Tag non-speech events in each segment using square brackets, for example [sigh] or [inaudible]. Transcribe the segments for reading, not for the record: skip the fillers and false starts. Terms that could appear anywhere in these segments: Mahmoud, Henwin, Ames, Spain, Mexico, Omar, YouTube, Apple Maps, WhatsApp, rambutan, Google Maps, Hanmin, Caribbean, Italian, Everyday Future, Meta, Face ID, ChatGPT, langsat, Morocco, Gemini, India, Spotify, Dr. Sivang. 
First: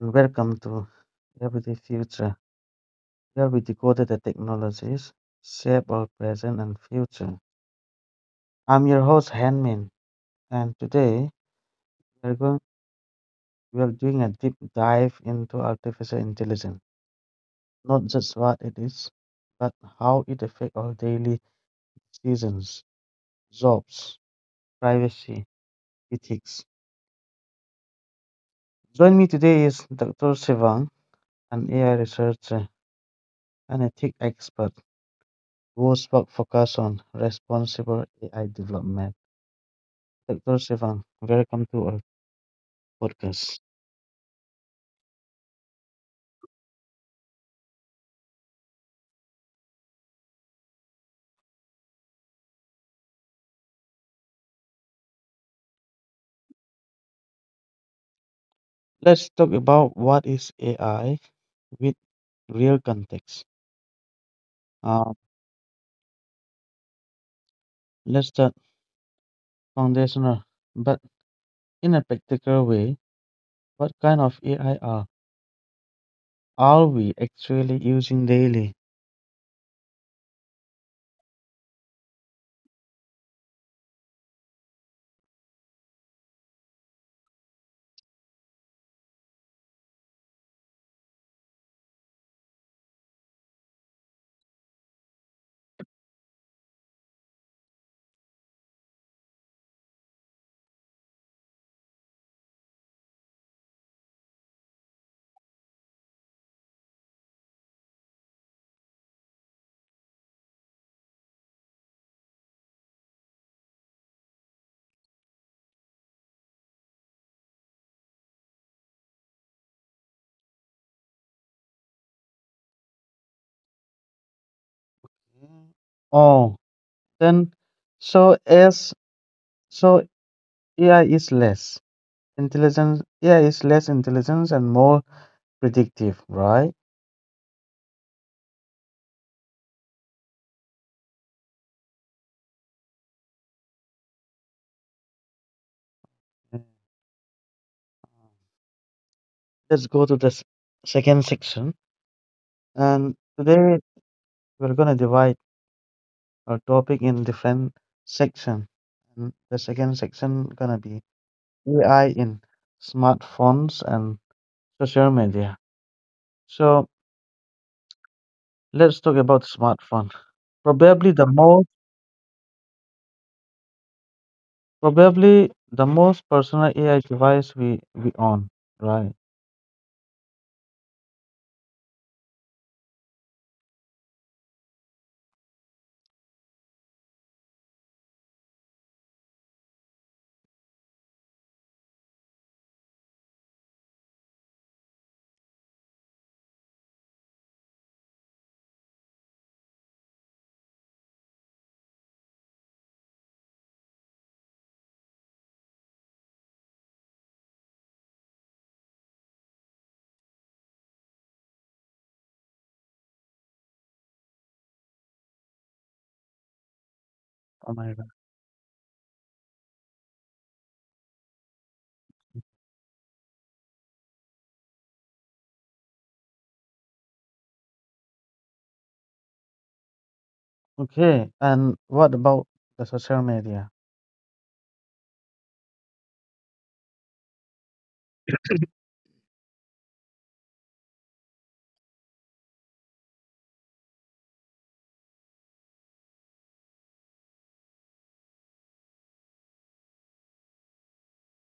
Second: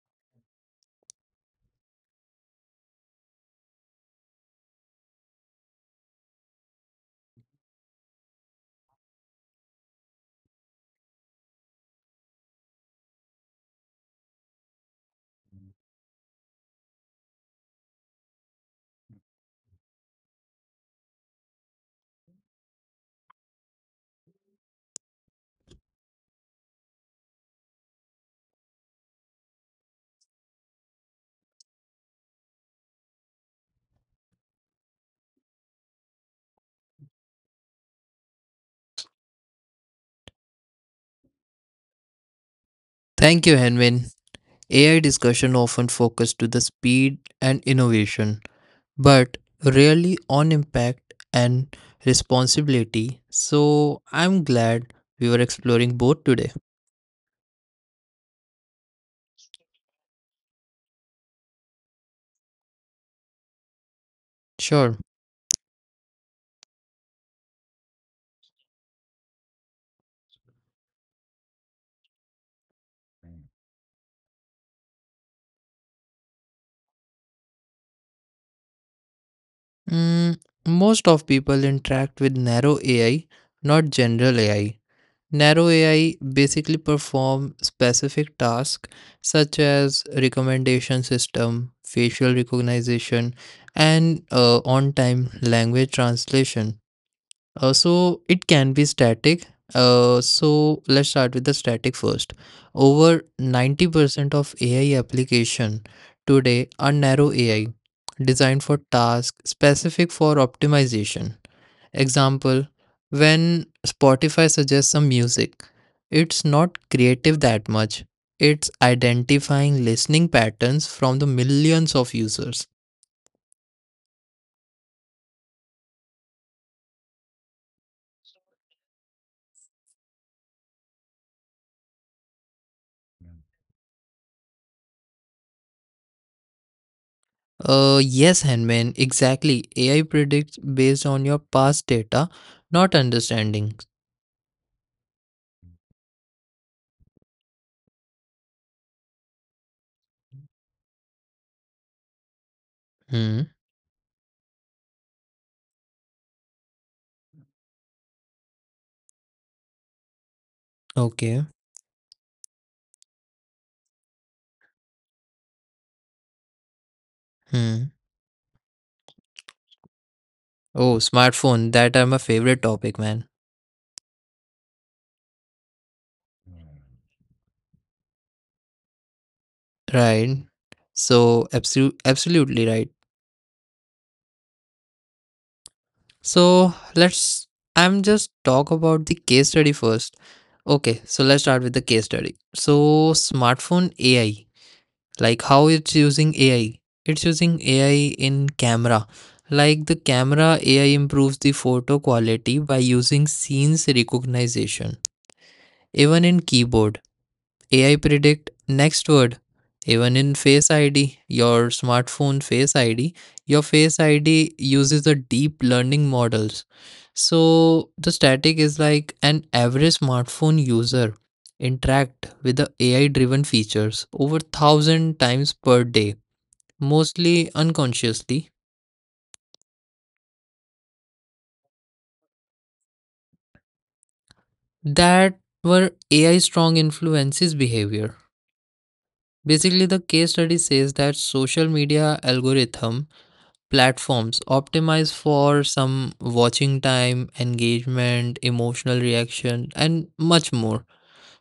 and welcome to Everyday Future, where we decode the technologies shape our present and future. I'm your host, Hanmin, and today we're going we are doing a deep dive into artificial intelligence, not just what it is, but how it affects our daily decisions, jobs, privacy, ethics. Join me today is Dr. Sivang, an AI researcher and ethics expert whose work focuses on responsible AI development. Dr. Sivan, welcome to our Thank you, podcast. Henwin. AI discussion often focus to the speed and innovation, but rarely on impact and responsibility. So I'm glad we were exploring both today. Let's talk about what is AI with real context. Sure. Uh, let's start foundational, but in a practical way, what kind of AI are we actually using daily? Mm, Most of people interact with narrow AI, not general AI. Narrow AI basically perform specific tasks such as recommendation system, facial recognition, and on-time language translation. So it can be static. So let's start with the static first. Over 90% of AI application today are narrow AI designed for tasks specific for optimization. Example, when Spotify suggests some music, it's not creative that much. It's identifying listening patterns from the millions of users. Mm. Oh, then so as so AI is less intelligence, and more predictive, right? Yes, Henman, exactly. AI predicts based on your past data, not understanding. Mm. Let's go to the second section. And Hmm. today we're gonna divide our topic in different section. And the second section gonna be Okay. AI in smartphones and social media. So Hmm. let's talk about smartphone. Oh, Probably the most smartphone. That are my favorite topic, man. probably the most personal AI device we own, right? Right. So, absolutely right. So, let's. I'm just talk about the case study first. Okay, so let's start with the case study. So, smartphone AI, like how it's using AI. It's using AI in camera. Like the camera, AI improves the photo quality by using scenes recognition. Even in keyboard, AI predict next word. Even in Face ID, your smartphone Face ID, your Face ID uses a deep learning models. Oh So my god. the static is like an average smartphone user interact with the AI driven features over thousand times per day, mostly unconsciously. Okay, and what about the social media? That were AI strong influences behavior. Basically, the case study says that social media algorithm platforms optimize for some watching time, engagement, emotional reaction, and much more.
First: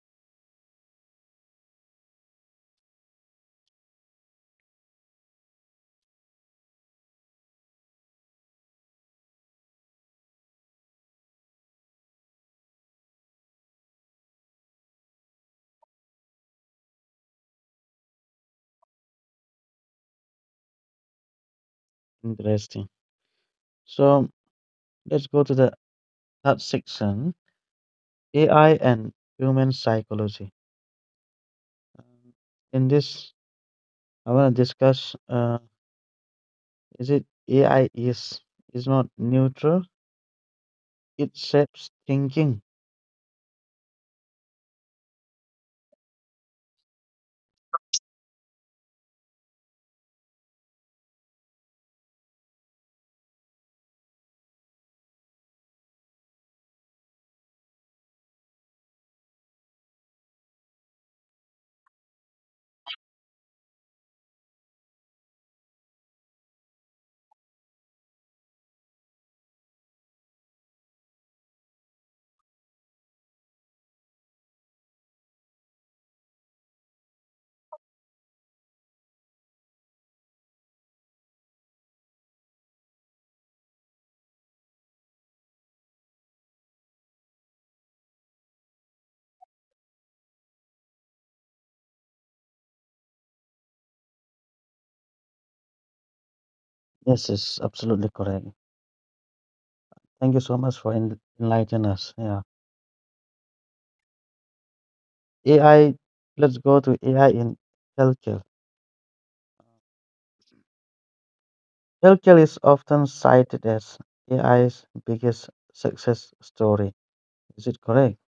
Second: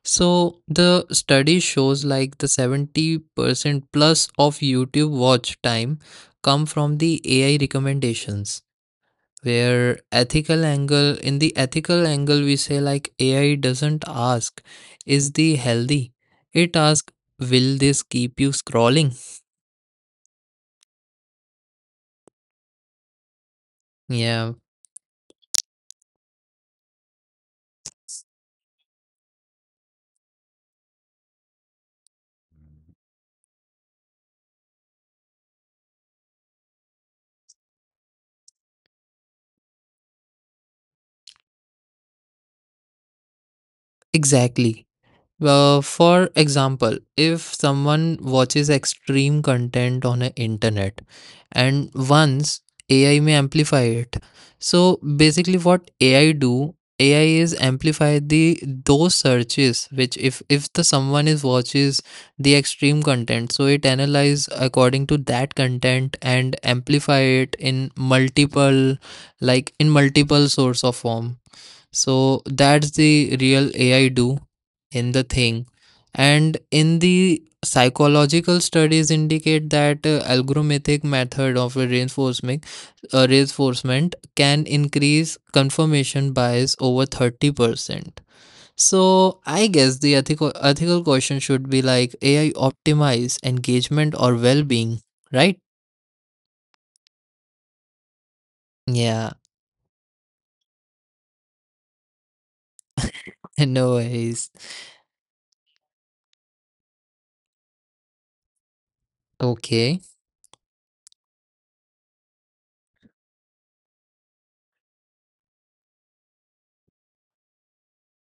So the study shows like the 70% plus of YouTube watch time come from the AI recommendations where ethical angle in the ethical angle we say like AI doesn't ask is the healthy it asks will this keep you scrolling Interesting. So yeah let's go to the third section AI and human psychology. In this, I want to discuss, is it AI is not neutral? It shapes thinking. exactly. Well, for example, if someone watches extreme content on the internet and once AI may amplify it. So basically what AI do, AI is amplify the those searches which if the someone is watches the extreme content, so it analyze according to that content and amplify it in multiple like in multiple source of form, so that's the real AI do in the thing. And in the psychological studies indicate that algorithmic method of a reinforcement reinforcement can increase confirmation bias over 30%. So I guess the ethical question should be like AI optimize engagement or well-being, right? Yes, it's absolutely correct. Yeah, Thank you so much for enlightening us. Yeah, [laughs] no worries. AI. Let's go to AI in healthcare. Okay. Healthcare is often cited as AI's biggest success story. Is it correct?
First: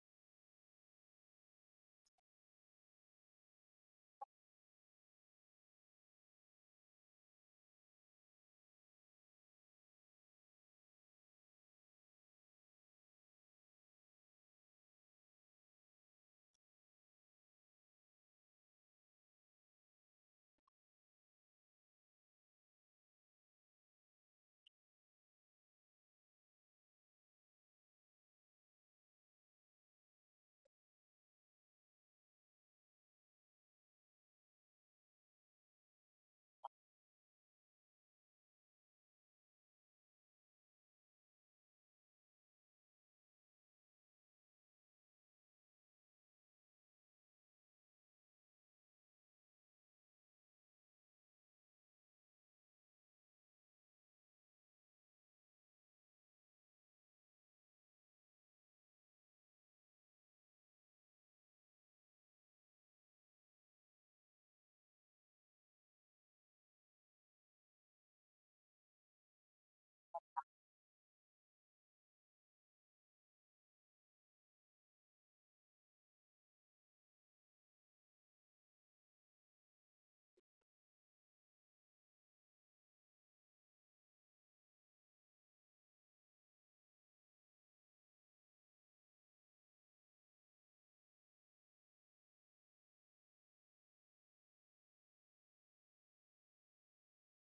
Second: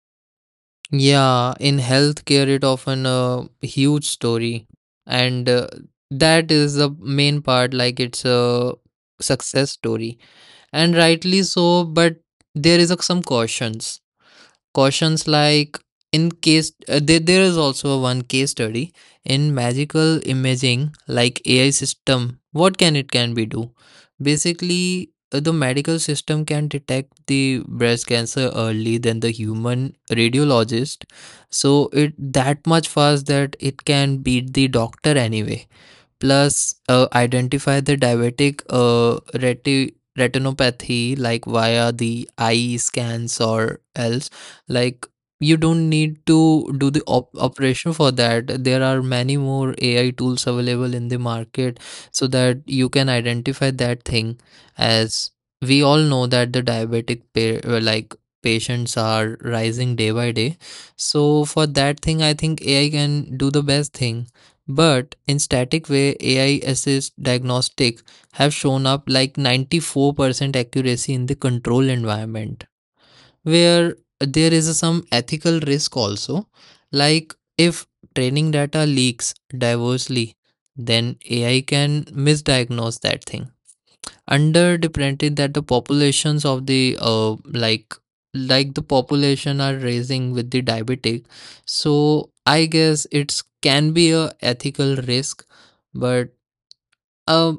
Yeah, in healthcare, it often a huge story, and that is the main part. Like it's a success story, and rightly so. But there is a, some cautions like in case there is also a one case study in magical imaging like AI system what can it can be do basically the medical system can detect the breast cancer early than the human radiologist, so it that much fast that it can beat the doctor anyway. Plus, identify the diabetic retinopathy like via the eye scans or else. Like, you don't need to do the operation for that. There are many more AI tools available in the market so that you can identify that thing. As we all know that the diabetic like patients are rising day by day. So for that thing, I think AI can do the best thing, but in static way, AI assist diagnostic have shown up like 94% accuracy in the control environment, where there is some ethical risk also. Like if training data leaks diversely, then AI can misdiagnose that thing underrepresented that the populations of the like the population are raising with the diabetic, so I guess it's can be a ethical risk, but uh,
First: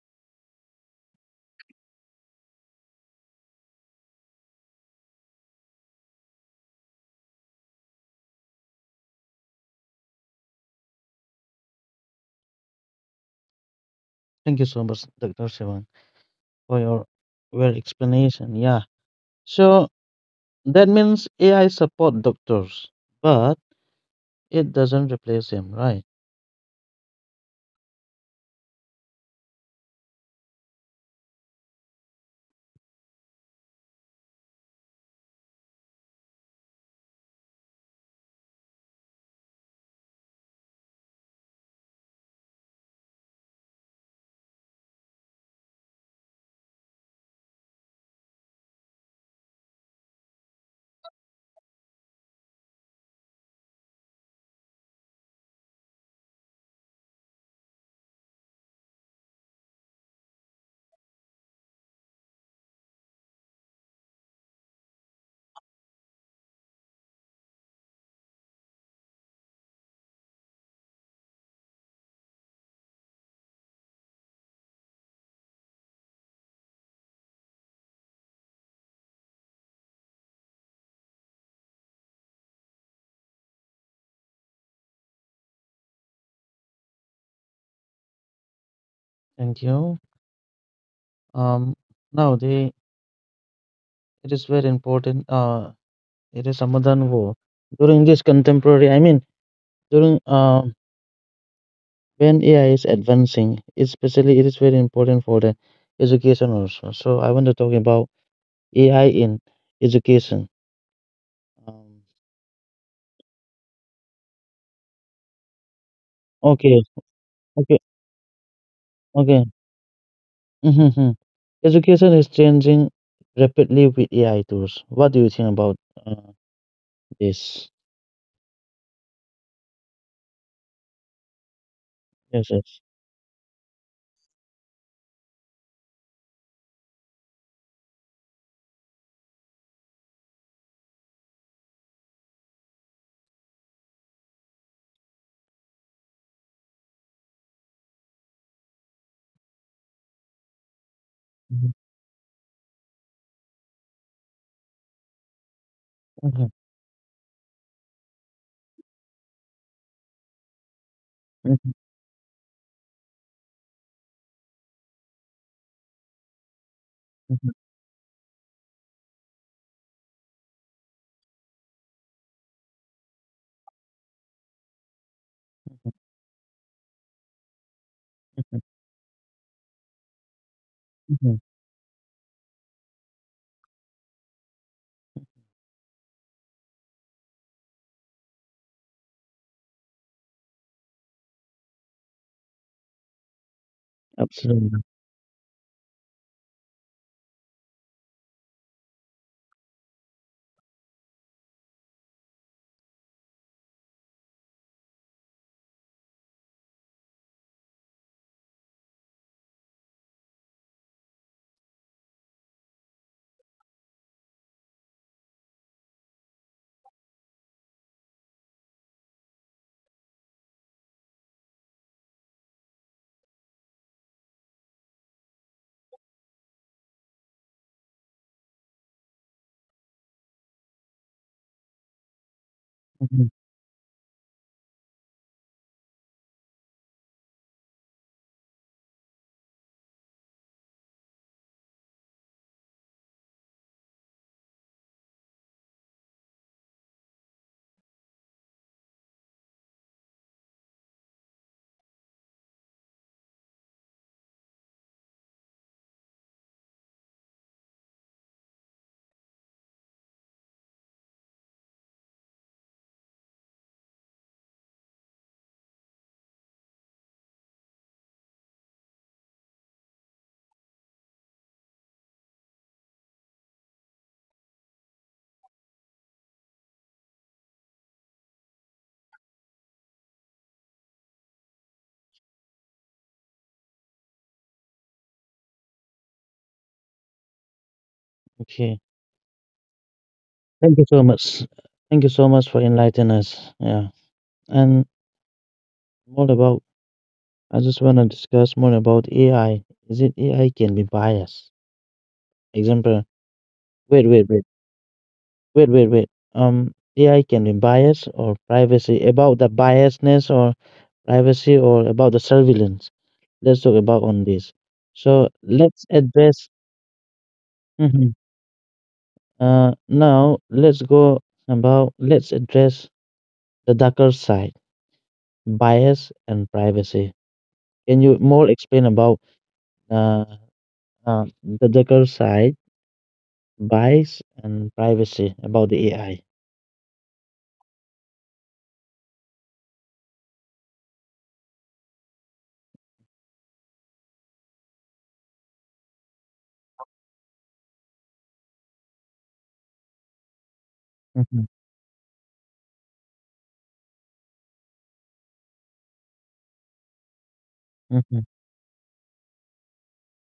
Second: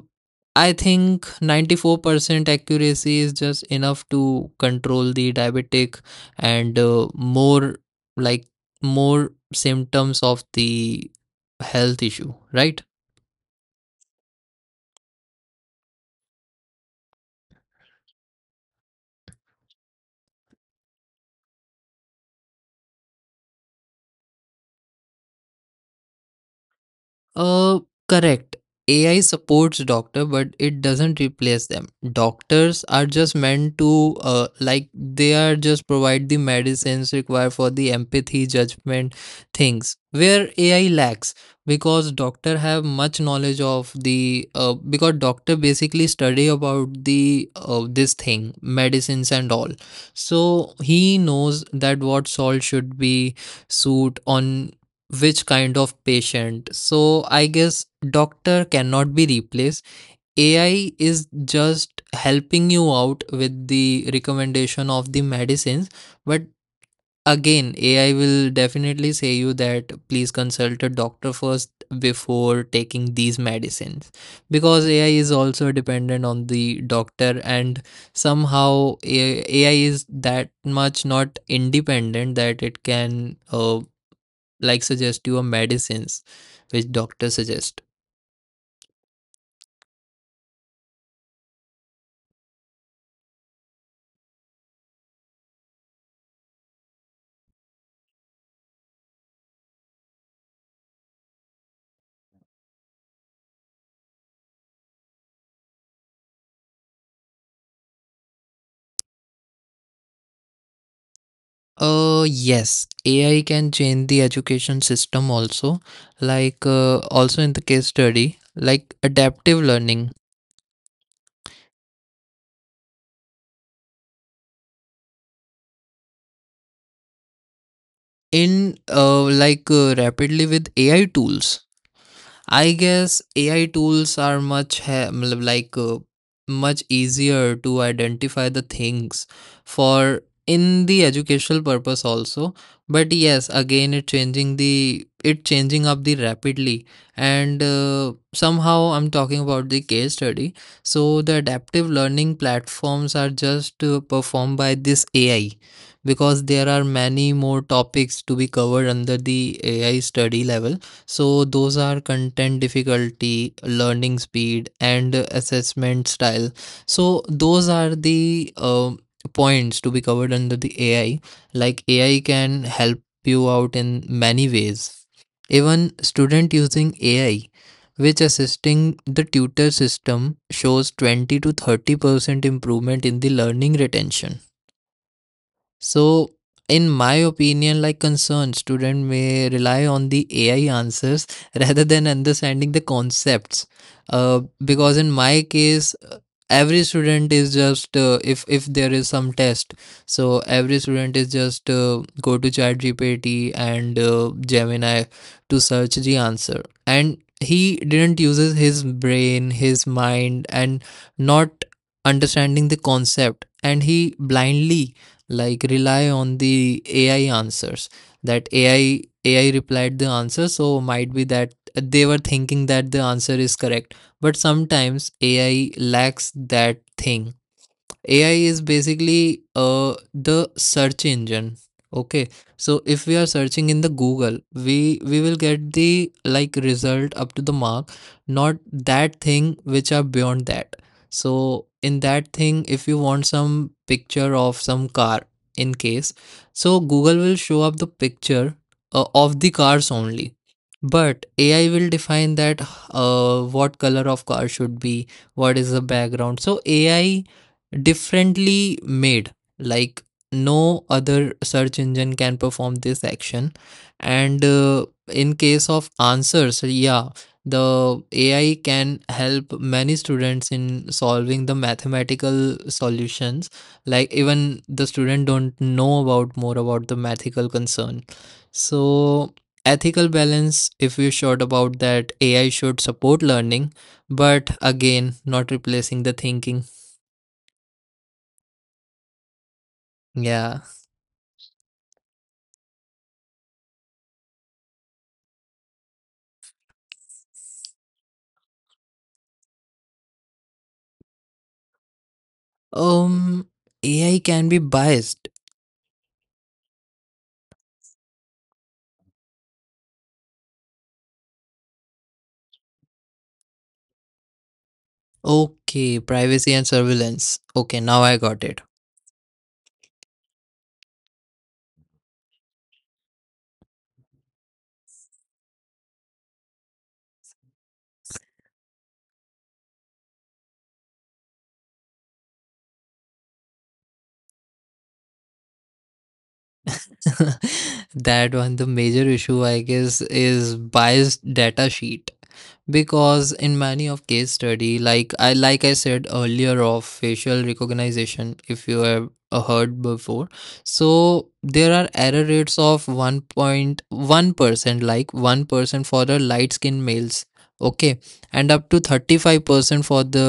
I think 94% accuracy is just enough to control the diabetic and more like more symptoms of the health issue, right? Thank you so much, Dr. Sivan, for your well explanation. Yeah. So that means AI support doctors, but it doesn't replace him, right? Uh, Correct. AI supports doctor, but it doesn't replace them. Doctors are just meant to, like they are just provide the medicines required for the empathy, judgment things where AI lacks because doctor have much knowledge of the, because doctor basically study about the, this thing, medicines and all. So he knows that what salt should be suit on which kind of patient. So I guess doctor cannot be replaced. AI is just helping you out with the recommendation of the medicines, but again AI will definitely say you that please consult a doctor first before taking these medicines because AI is also dependent on the doctor and somehow AI is that much not independent that it can like suggest you a medicines which doctor suggest. Thank you know, um, nowadays it is very important. It is a modern war. During this contemporary, I mean, during when AI is advancing, especially it is very important for the education also. So I want to talk about AI in education. Um, Yes, AI can change the education system also, like okay, also in the okay, case study, like okay. adaptive learning Mm-hmm. Hmm. Education is changing rapidly with AI tools. What do you think about? uh, Yes. in rapidly with AI tools. Yes, I yes. guess AI tools are much ha- matlab like much easier to identify the things for in the educational purpose also, but yes again it changing up the rapidly, and somehow I'm talking about the case study, so the Mhm, adaptive learning platforms are just performed by this AI because mhm, there are many more topics to be covered under the AI study level, so mhm, those are content difficulty, learning speed, and assessment style. So mhm, those are the points to be covered under the AI. Like AI can help you out in many ways. Even student using AI, which mhm, assisting the tutor system shows mhm. 20 to 30% improvement in the learning retention. So, in my opinion, like concerned student may rely on the AI answers [laughs] rather than understanding the concepts. Absolutely. Because in my case, every student is just if there is some test, so every student is just go to ChatGPT and Gemini to search the answer, and he didn't uses his brain, his mind, and not understanding the concept, and he blindly like rely on the AI answers that AI replied the answer, so might be that they were thinking that the answer is correct, but sometimes AI lacks that thing. AI is basically the search engine. Okay, so if we are Mhm. searching in the Google, we will get the like result up to the mark, not that thing which are beyond that. So in that thing, if you want some picture of some car, in case, so Google will show up the picture of the cars only. But AI will define that what color of car should be, what is the background. So AI differently made like no other search engine can perform this action, and in case of answers, yeah, the AI can help many students in solving the mathematical solutions like even the student don't know about more about the mathematical concern. So ethical balance if we short about that AI should support learning, but again not replacing the thinking, Okay. yeah. Thank you so much. Thank you so much for enlightening us. Yeah. And more about, I just want to discuss more about AI. Is it AI can be biased? Example, Um, wait, AI wait, wait, can be biased. wait, wait, wait. AI can be biased or privacy, about the biasness or privacy or about the surveillance. Let's talk about on this. So let's Okay, address. privacy and surveillance. Okay, now [laughs] I got it. Now let's go about let's address the darker side, bias and privacy. Can you more explain about uh, the darker side, bias and privacy about the AI? [laughs] That one the major issue I guess is biased data sheet because in many of case study like I said earlier of facial recognition, if you have heard before, so hmm there are error rates of 1.1% like 1% for the light skin males, okay, hmm and up to 35% for the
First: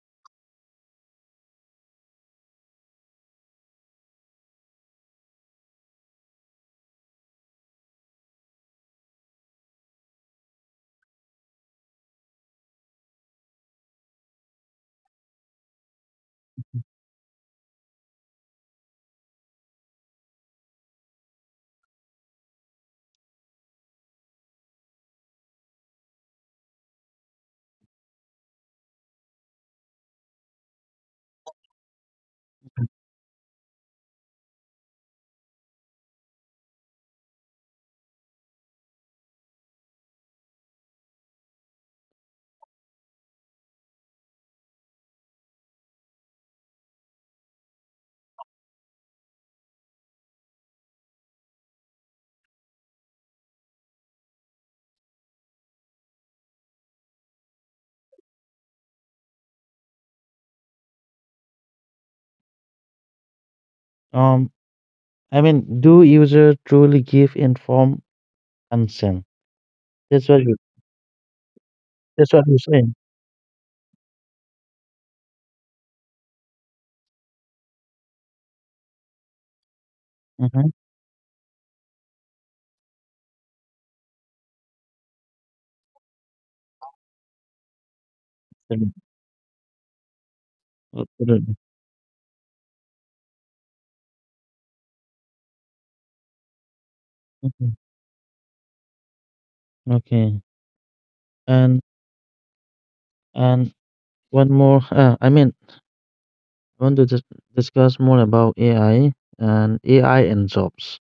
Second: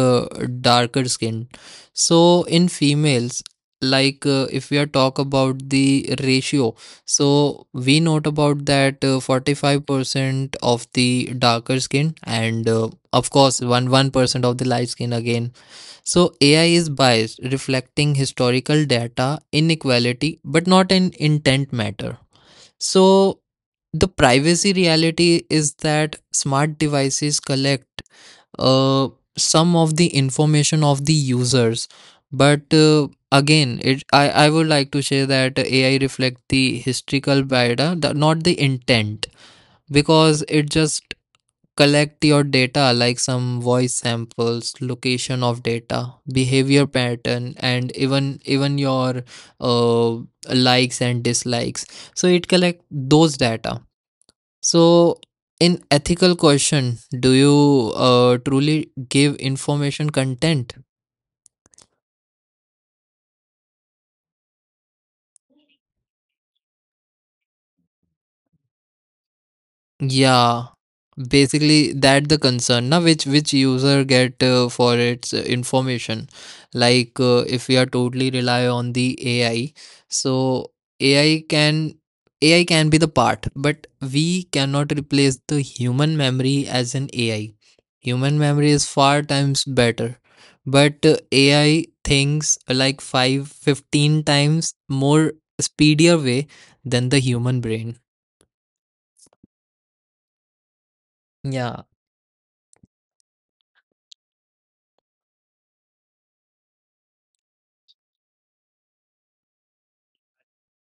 darker skin, so in females, like if we are talk about the ratio, so we note about that 45% of the darker skin and of course one 1% of the light skin again. So AI is biased reflecting historical data inequality but not in intent matter. So the privacy reality is that smart devices collect uh, some of the information of the users, but again it I would like to say that AI reflect the historical data the, not the intent, because it just collect your data like some voice samples location of data behavior pattern and even your uh, likes and dislikes, so it collect those data. So, in ethical question, do you truly give information content? Um, I mean, do user truly give informed consent? That's what you. Yeah, basically that That's the what you're concern saying. now which user get for its information. Like if we are totally rely on the AI, Mm-hmm. so AI can AI can be the part, but we cannot replace the human memory as an AI. Human memory is far times better, but Absolutely. AI thinks like 5 15 times more speedier way than the human Mhm. brain. Okay. And Yeah, and one more. I mean, I want to discuss more about AI and AI and jobs.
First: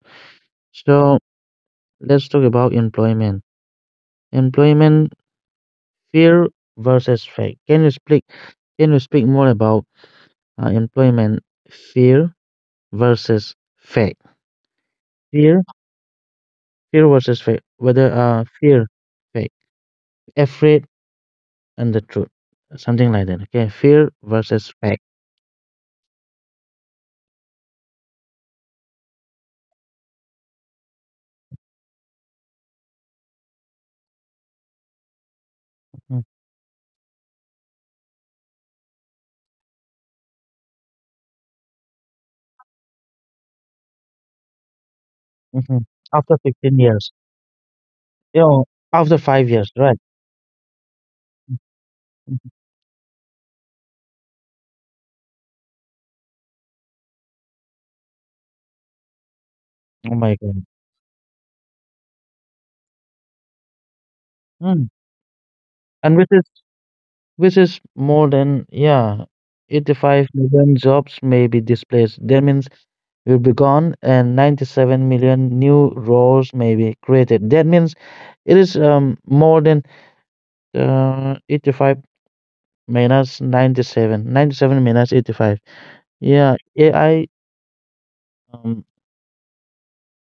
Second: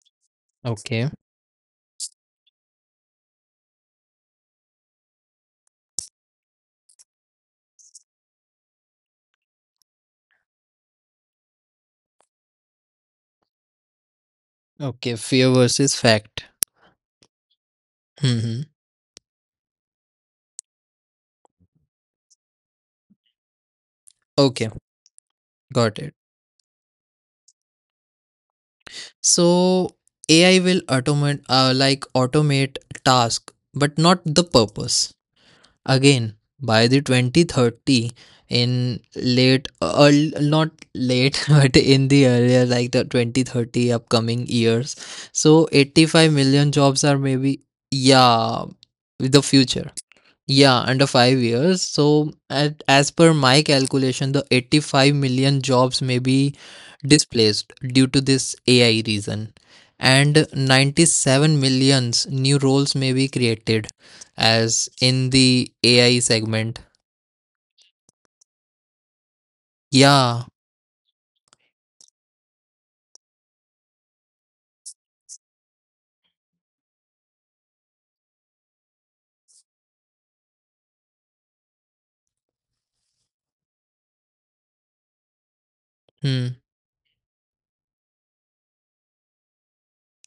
okay. So let's talk about employment. Employment fear versus fact. Can you speak? More about employment fear versus fact? Okay, fear Fear, versus fact. fear versus fact. Whether Hmm. fear, fact, afraid, and the truth, something like that. Okay, fear Okay, versus fact. got it. So AI will automate, automate task, but not the purpose. Again, by the 2030, in late, not late, [laughs] but in the earlier, like the 2030 upcoming years, so Mm-hmm. 85 After million fifteen jobs years, are maybe, you yeah, know, after the 5 years, future. right? Yeah, under 5 years. So, at, as per my calculation, the 85 million jobs may be displaced due to this AI reason, Oh my and god. 97 millions new roles may be created, Mm. as in the And AI which is segment. Which is more than, yeah, 85 Yeah. million jobs may be displaced. That means will be gone and 97 million new roles may be created. That means it is more than 85 minus 97. 97 minus 85. Hmm. Yeah, AI um,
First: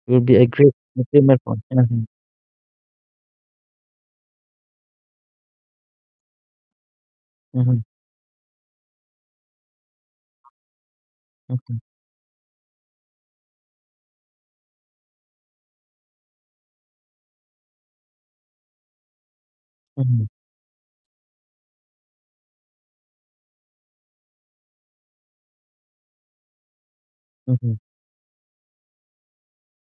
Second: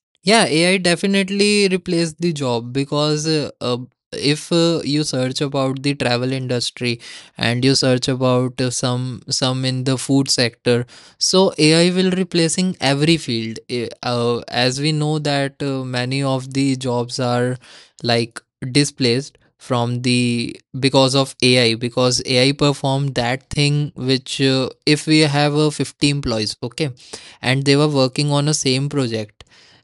will be a Yeah, great AI achievement for. definitely Mhm, replaced the job because if you search about the travel industry and you mhm, search about some in the food sector, so mhm, AI will replacing every field. As we know that many of the jobs are like displaced from mhm, the because of AI because AI perform that thing which if we have 50 employees, okay, and they mhm, were working on a same project,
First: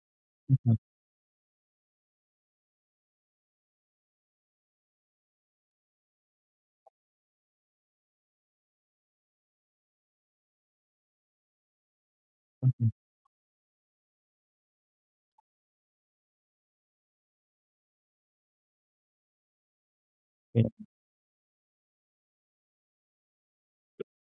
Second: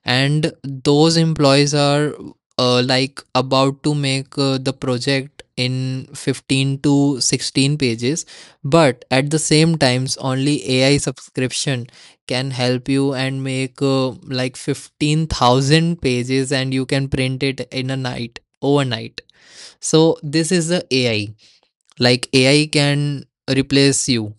and those employees are like about to make the project in 15 to 16 pages, but at the same times only AI subscription can mhm, help mhm, you and make like 15,000 pages, and you can print it in a night overnight. So this yeah, is the AI. Like AI can replace you,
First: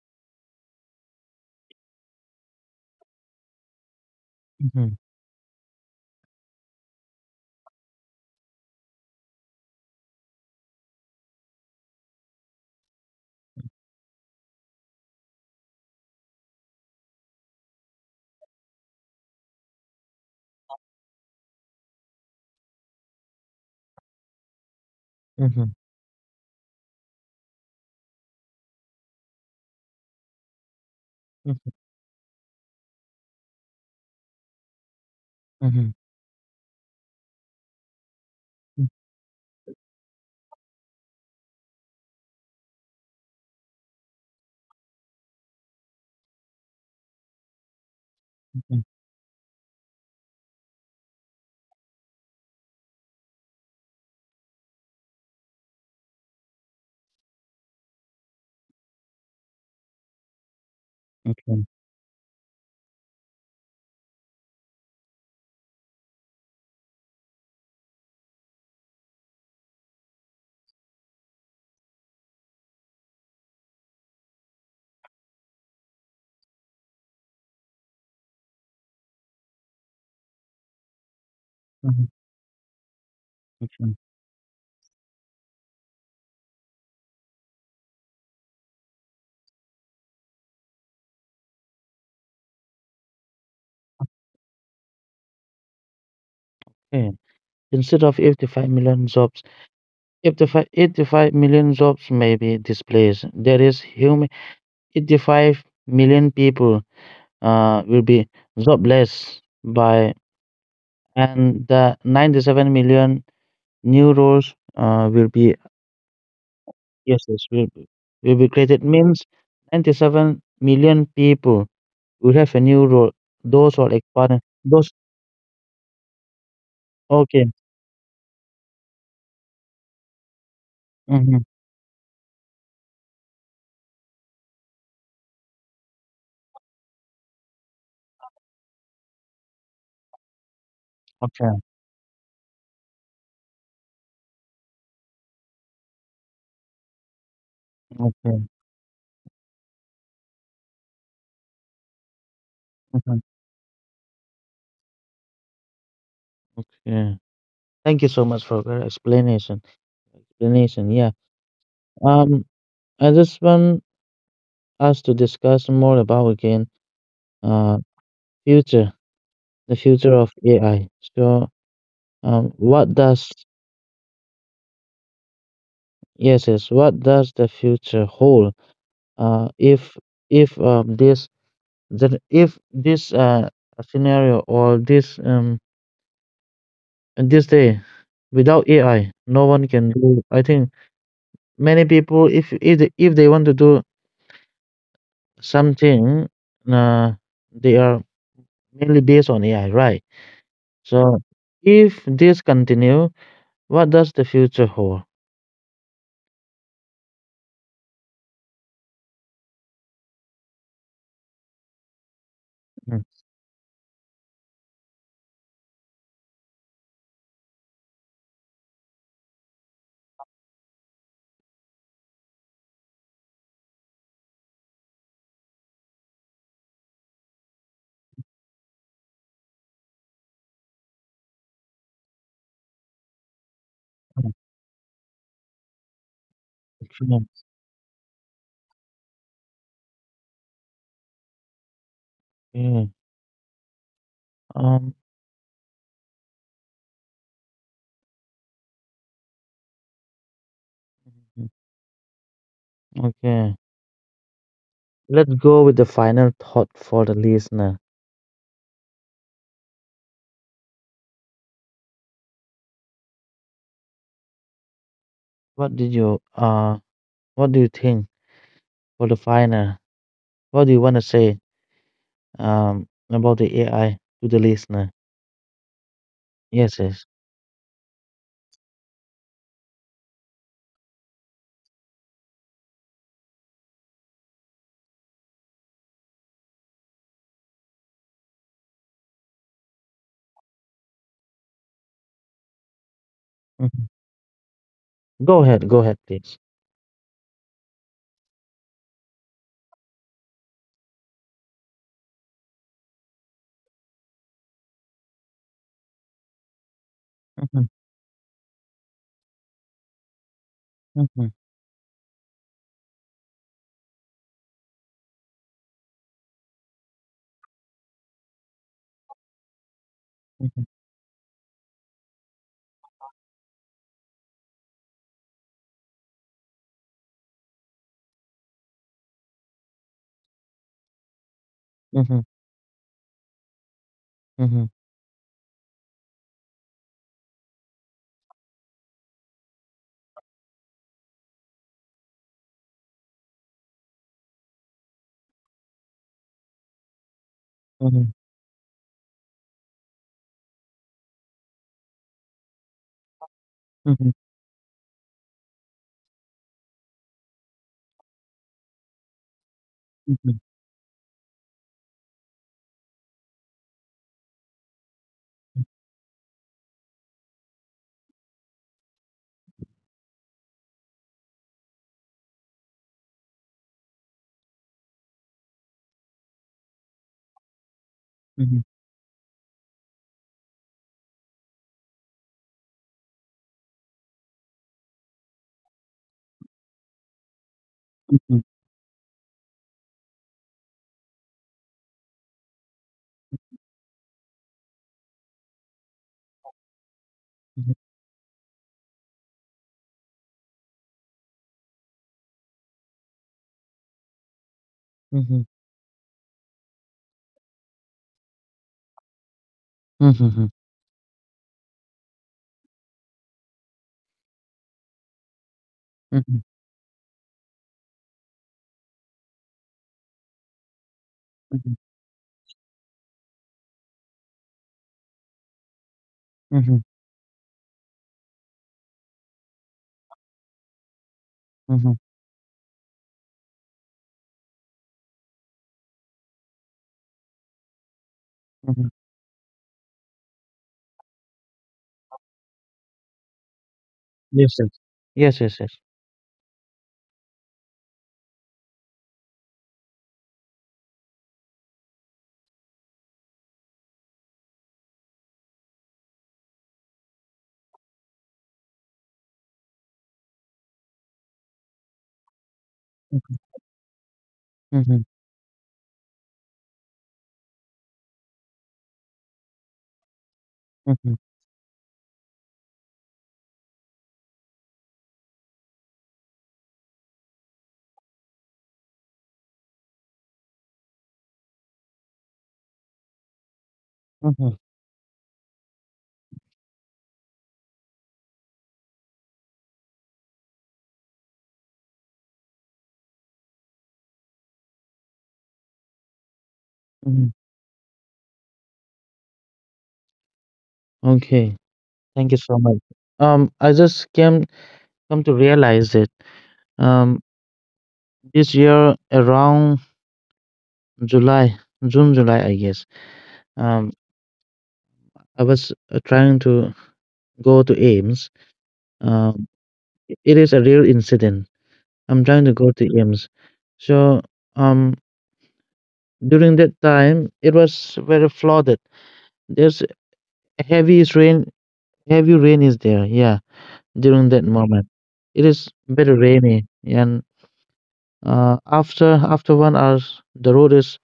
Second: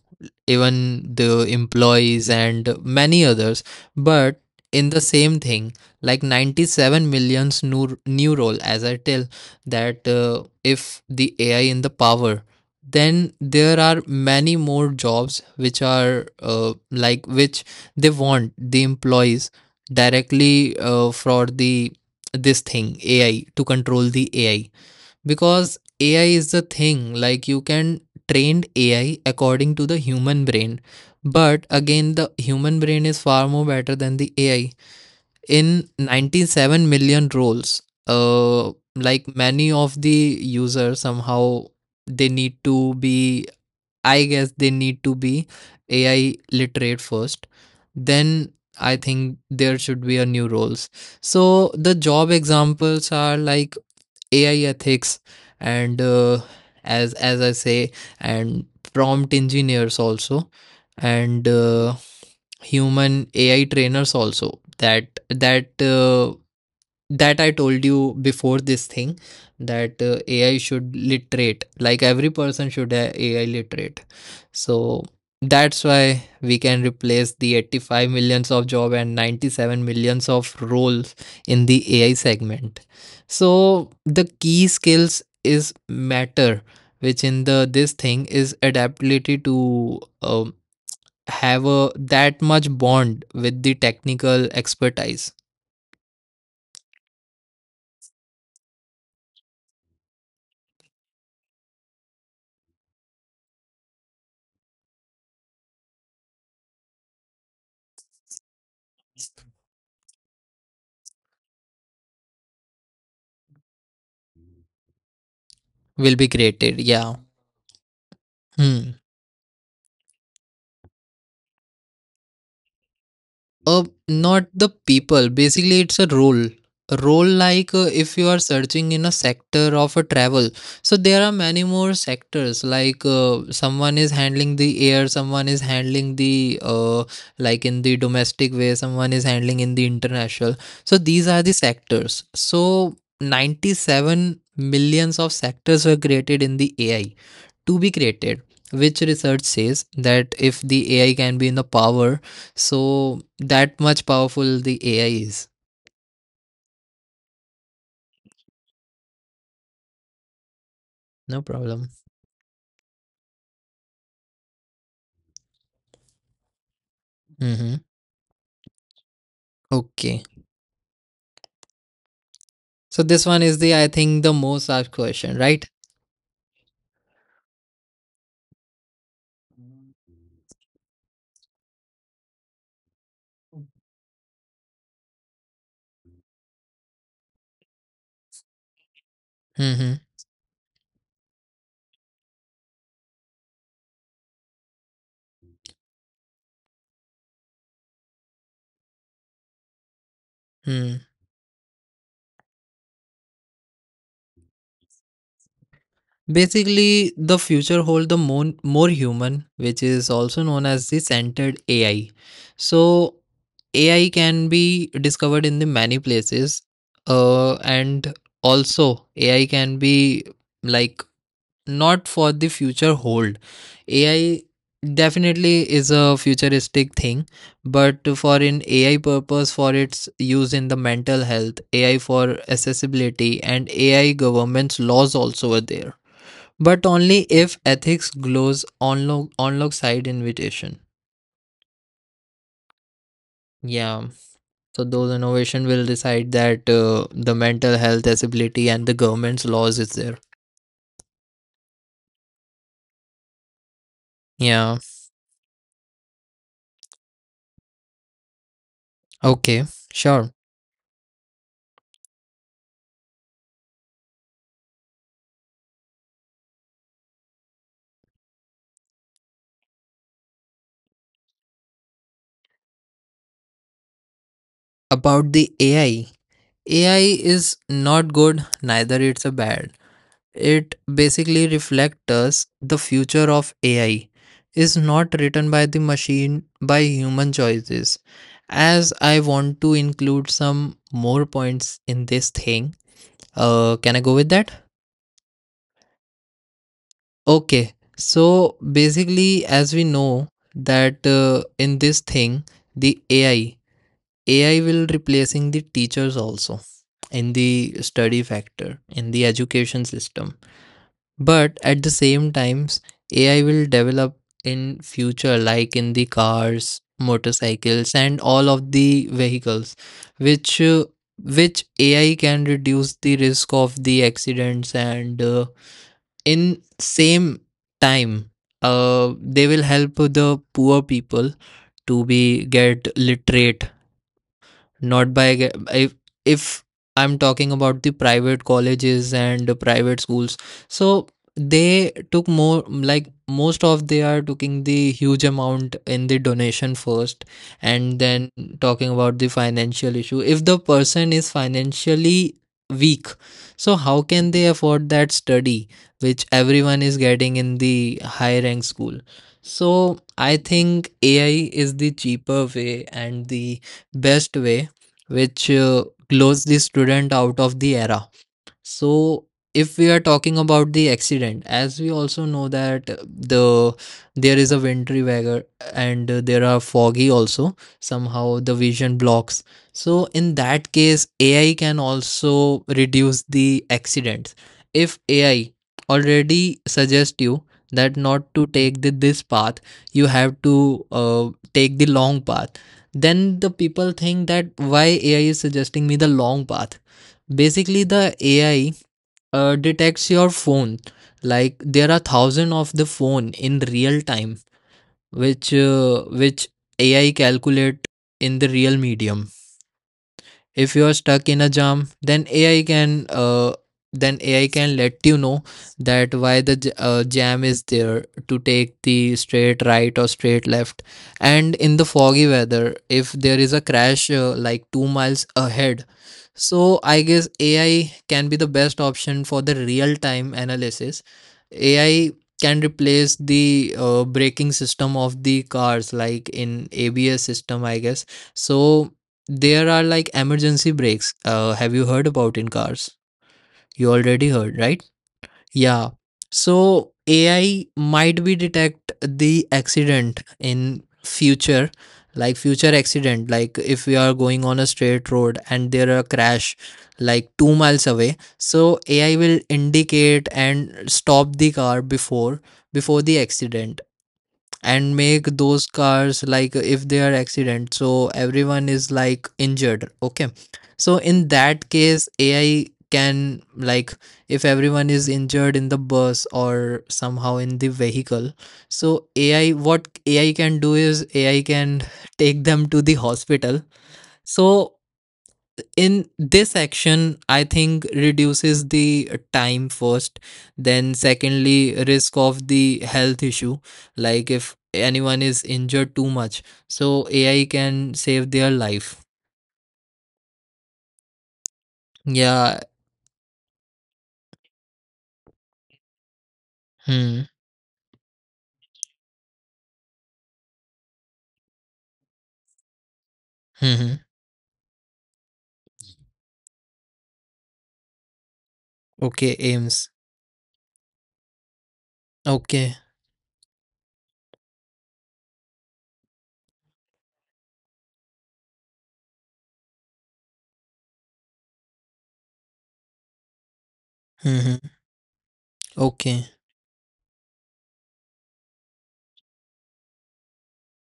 even the employees and many others. But in mhm, the same thing, like 97 millions new role as I tell that, if the AI in the power, then there are many more jobs which are like which they want the employees directly for the this thing AI to control the AI, mhm, because AI is the thing like you can train AI according to the human brain. mhm, But again, the human brain is far more better than the AI in mhm, 97 million roles. uh mhm, like many of the users somehow they need to be, I guess, they need to be AI literate first. Then mhm, I think there should be a new roles. So the job examples are like AI ethics, and as I say, and prompt engineers also, and okay, human AI trainers also. That I told you before this thing, that AI should literate, like every person should AI literate. So that's why we can replace the 85 millions of job and 97 millions of roles in the mhm, AI segment. So the key skills is matter, which in the this thing is adaptability to have a that much bond with the technical expertise. okay. Instead of 85 million jobs, eighty-five million jobs may be displaced. There is human 85 million people will be jobless by, and the 97 million new roles will be Will be created. Yeah. yes, yes will be created. Hmm. Means 97 million people will have a new role. Those are like pardon, Not the those, people. Basically, it's a role. A role okay, like if you are searching in a sector of a travel. So there are mm-hmm, many more sectors. Like someone is handling the air, someone is handling the like in the domestic way, someone is handling in the international. So these are okay, the sectors. So 97 millions of sectors were created in the AI to be created, okay, which research says that if the AI can be in the power, so mhm, that much powerful the AI is. yeah. Thank you so much for your explanation. Explanation, yeah. No problem. Um, I just want us to discuss more about again, Mm-hmm. uh future, the future Okay, of AI. So, what so this does one is the, I think, the most asked question, right? yes, yes, what does the future hold? If this that if this uh scenario or this, this day without AI, no one can Mm-hmm. do. I think many people, if they want to do something, uh, they are mainly based on AI, right? Hmm. So, if this continue, what does the future hold? Basically, the future hold the more human, which is also known as the centered AI. Mm. So AI can be discovered in the many places, and also AI can be like not for the future hold. AI definitely is a futuristic thing, but for in AI purpose for its use in the mental health AI for accessibility and AI Mm. government's laws also are there, but only Sure. if ethics glows on log side invitation. Okay. Yeah. So Um, those innovation will decide that the mental health accessibility and the government's laws is there. mhm, okay. Yeah. Let's go with the final thought for the listener. Okay. Sure. What did you uh what do you think for the final? What do you want to say about the AI to the listener? About the AI. Yes, yes. AI is not good, neither it's a bad. It basically reflects us the future of AI is not written by the machine by human choices. As I want to include some more points in this thing, Mhm. can I go with that? Go ahead, please. Okay. So basically, as we know that in this thing, the AI will replacing the teachers also in Mhm, the study factor in the education system. mhm, But at the same times AI will develop in future, like in the cars, motorcycles and all of the vehicles, which mhm, uh, which AI can reduce the risk of the accidents, and in same time they will help the poor people to mhm, be get literate. mhm, Not by if, if I'm talking about the private colleges and private schools, so they took more like most of they are taking the huge amount in the donation first. And mhm, then talking about the financial issue, if the person is financially weak, so mhm, how mhm, can they afford that study which everyone is getting in the high rank school? So mhm, I think AI is the cheaper way and the best way, which glows the student out of the era. So, if we are talking about the accident, as we also know that the there is a wintry weather and there are foggy also. Somehow the mhm, vision blocks. So in that case, AI can also reduce the accidents. If AI already suggest you that not mhm, to take the, this path, you have to take the long path. Then the people think that why AI is suggesting me the long path. Basically, the AI detects your phone, like there are thousand of the phone in real time, mhm, which AI calculate in the real medium. mhm, If you are stuck in a jam, then AI can let you know that mhm, why the jam is there, to take the straight right or straight left. And mhm, in the foggy weather, if there is a crash like 2 miles ahead. mhm. So I guess AI can be the best option for the real time analysis. Mhm, AI can replace the braking system of the cars, like in ABS system, I guess. mhm. So there are like emergency brakes. Have you heard about in cars? You already Yes, heard, yes. right? Yes, yes, yes. Yeah. So AI might be detect the accident in future, like future accident. Like if we are going on a straight road and there are crash, like 2 miles away, so AI will indicate and stop the car before the accident, and Mhm, make those cars like if they are accident so everyone is like injured, okay. So mhm, in that case AI can like, if everyone is injured in the bus or somehow in the vehicle, so ai what ai can do is ai can [laughs] take them to the hospital. mhm, So in this action I think reduces the time first, then secondly risk of the health issue, like if anyone is injured too much, so mhm. AI can save their life. Okay. Thank you so Yeah. much. I just came come to realize it. Um, Hmm. this year around July, June, July, I guess. Hmm. Um, Hmm. I was trying to go to Ames. Okay. Um, Aims. it is a real incident. I'm trying to go Okay. to Ames. So, um, during that time, it was very flooded. There's heavy rain. Heavy rain is there. Yeah, during that Hmm. Hmm. moment. It is very Okay, rainy, and after 1 hour, the road is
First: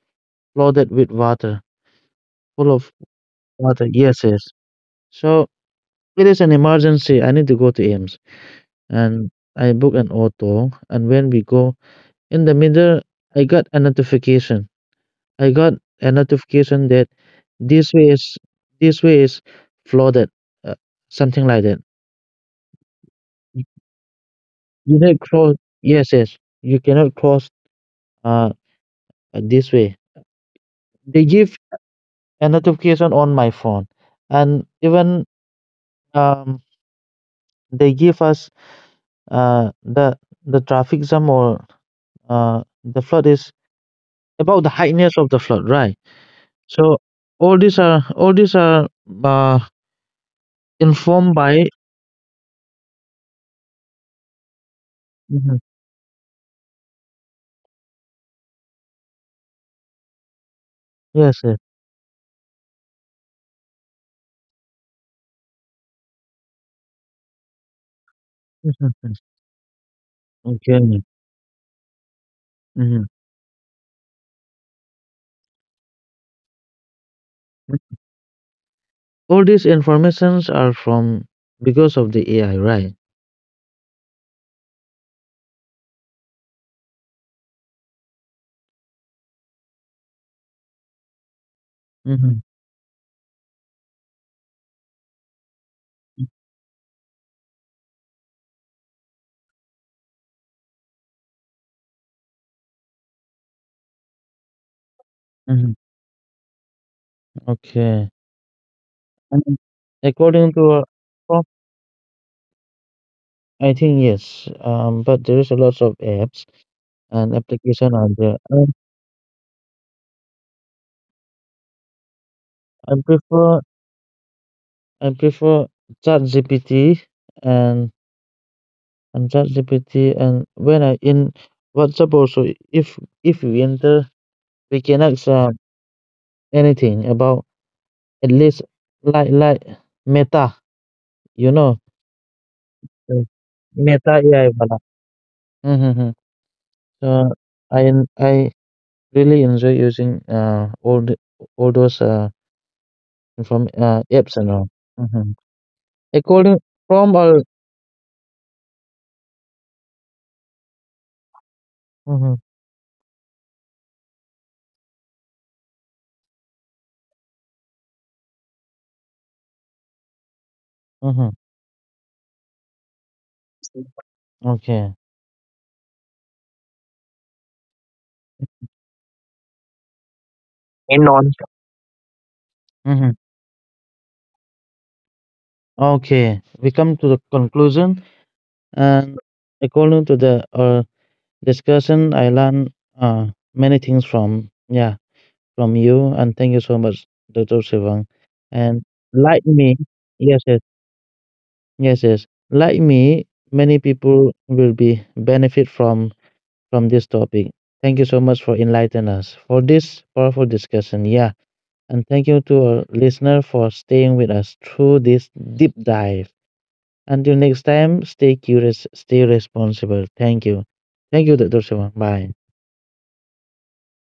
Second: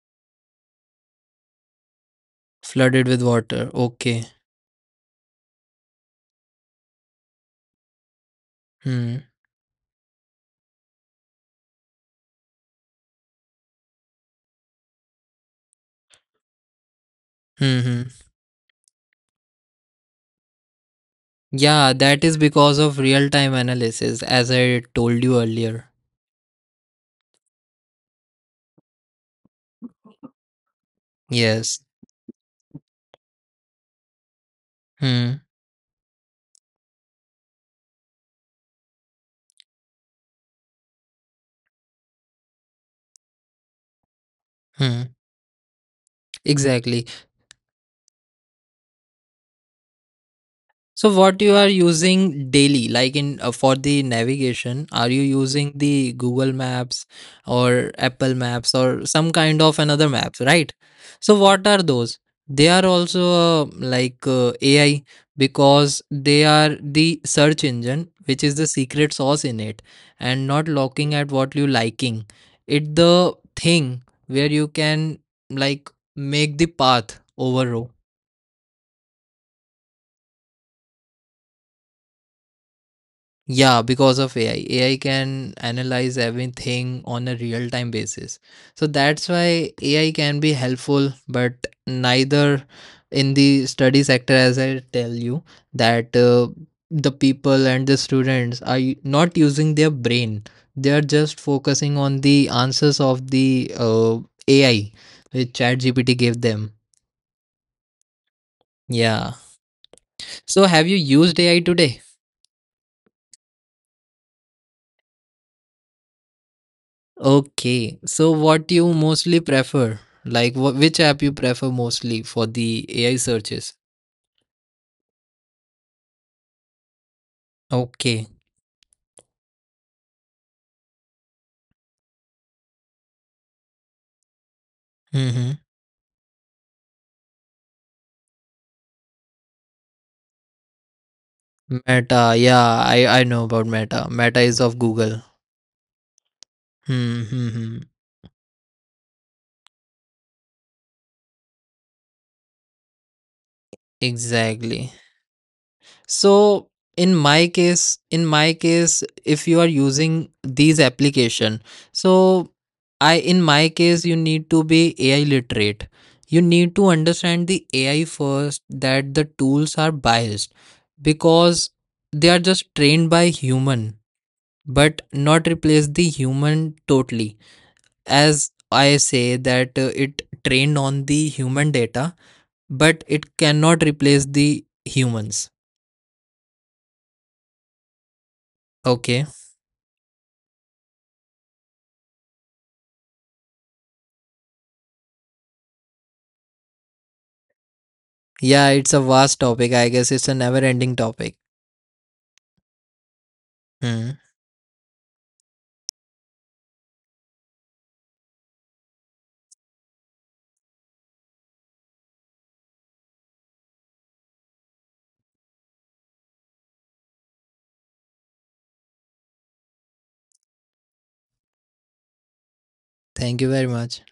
flooded with water, full of flooded with water. water. Okay. Yes, yes. So it is an emergency. I need to go to Ames, Hmm. and I book an auto. And when we go in the middle, I got a notification. I got that Hmm. this way Hmm. is this way is flooded, uh, something like that. Yeah, that is because of real time analysis as I You cannot told you cross. earlier. Yes, yes. You cannot cross. Uh, this way. They give Yes. a notification on my phone, and even Hmm. um, they give us uh, the the traffic jam or the flood is about the heightness Hmm. of the flood, right? So Exactly. all these are uh, So informed what you by. are using daily, like in for the navigation, are you Mhm. using the Google Maps or Apple Maps or some kind of another maps, right? So Yes, yes. what are those? They are also like AI because they are the search engine, which is the Mhm, secret mhm. sauce in it, and not Okay. looking at what you liking. It Mhm. the thing where you can like make the path over row. All these informations are from because of the AI, right? Yeah, because of AI. AI can analyze everything on a real time basis. So that's why AI can be helpful, but Mm-hmm. neither in the study sector, as I tell you, that the people and the students are not using their brain. They are just focusing on the answers of the AI which Mm-hmm. ChatGPT gave them. Okay. Yeah. And according So to have you used our, AI today? I think yes, but there is a lot of apps and application Okay, out so there. What you mostly prefer? Like, which app you prefer mostly for the I AI prefer searches? I prefer ChatGPT and Okay. ChatGPT, and when I in WhatsApp also, if we enter we can ask Mm-hmm. anything about, at least, like Meta, you know Meta, yeah, I the know about Meta. Meta Meta AI is wala. of Google. Mm-hmm. Hmm. So Hmm, I hmm. en- I really enjoy using all those from apps and all. Exactly. Mm-hmm. According So from in our. my case in my case if you are using these application, Mhm. so I in my case you need to be AI literate. You need to understand the AI first, that the tools are biased Mhm. because they are just trained by human Okay. but not replace the human totally. As I say that it trained In on and the on. human data but Mhm. it cannot replace the humans. Okay. We come to the conclusion, and Okay. according to the discussion, I learned uh, many things from, yeah, from you, and thank you so much, Doctor Sivan. Yeah, And it's a vast like topic. me, I guess it's a yes, never yes, ending topic. yes, yes. Like me, many Hmm. people will be benefit from this topic. Thank you so much for enlightening us for this powerful discussion. Yeah. And thank you to our listener for staying with us through this deep dive. Until next time, stay curious, stay responsible. Thank you. Thank you, Dr. Sivan. Bye. Thank you very much.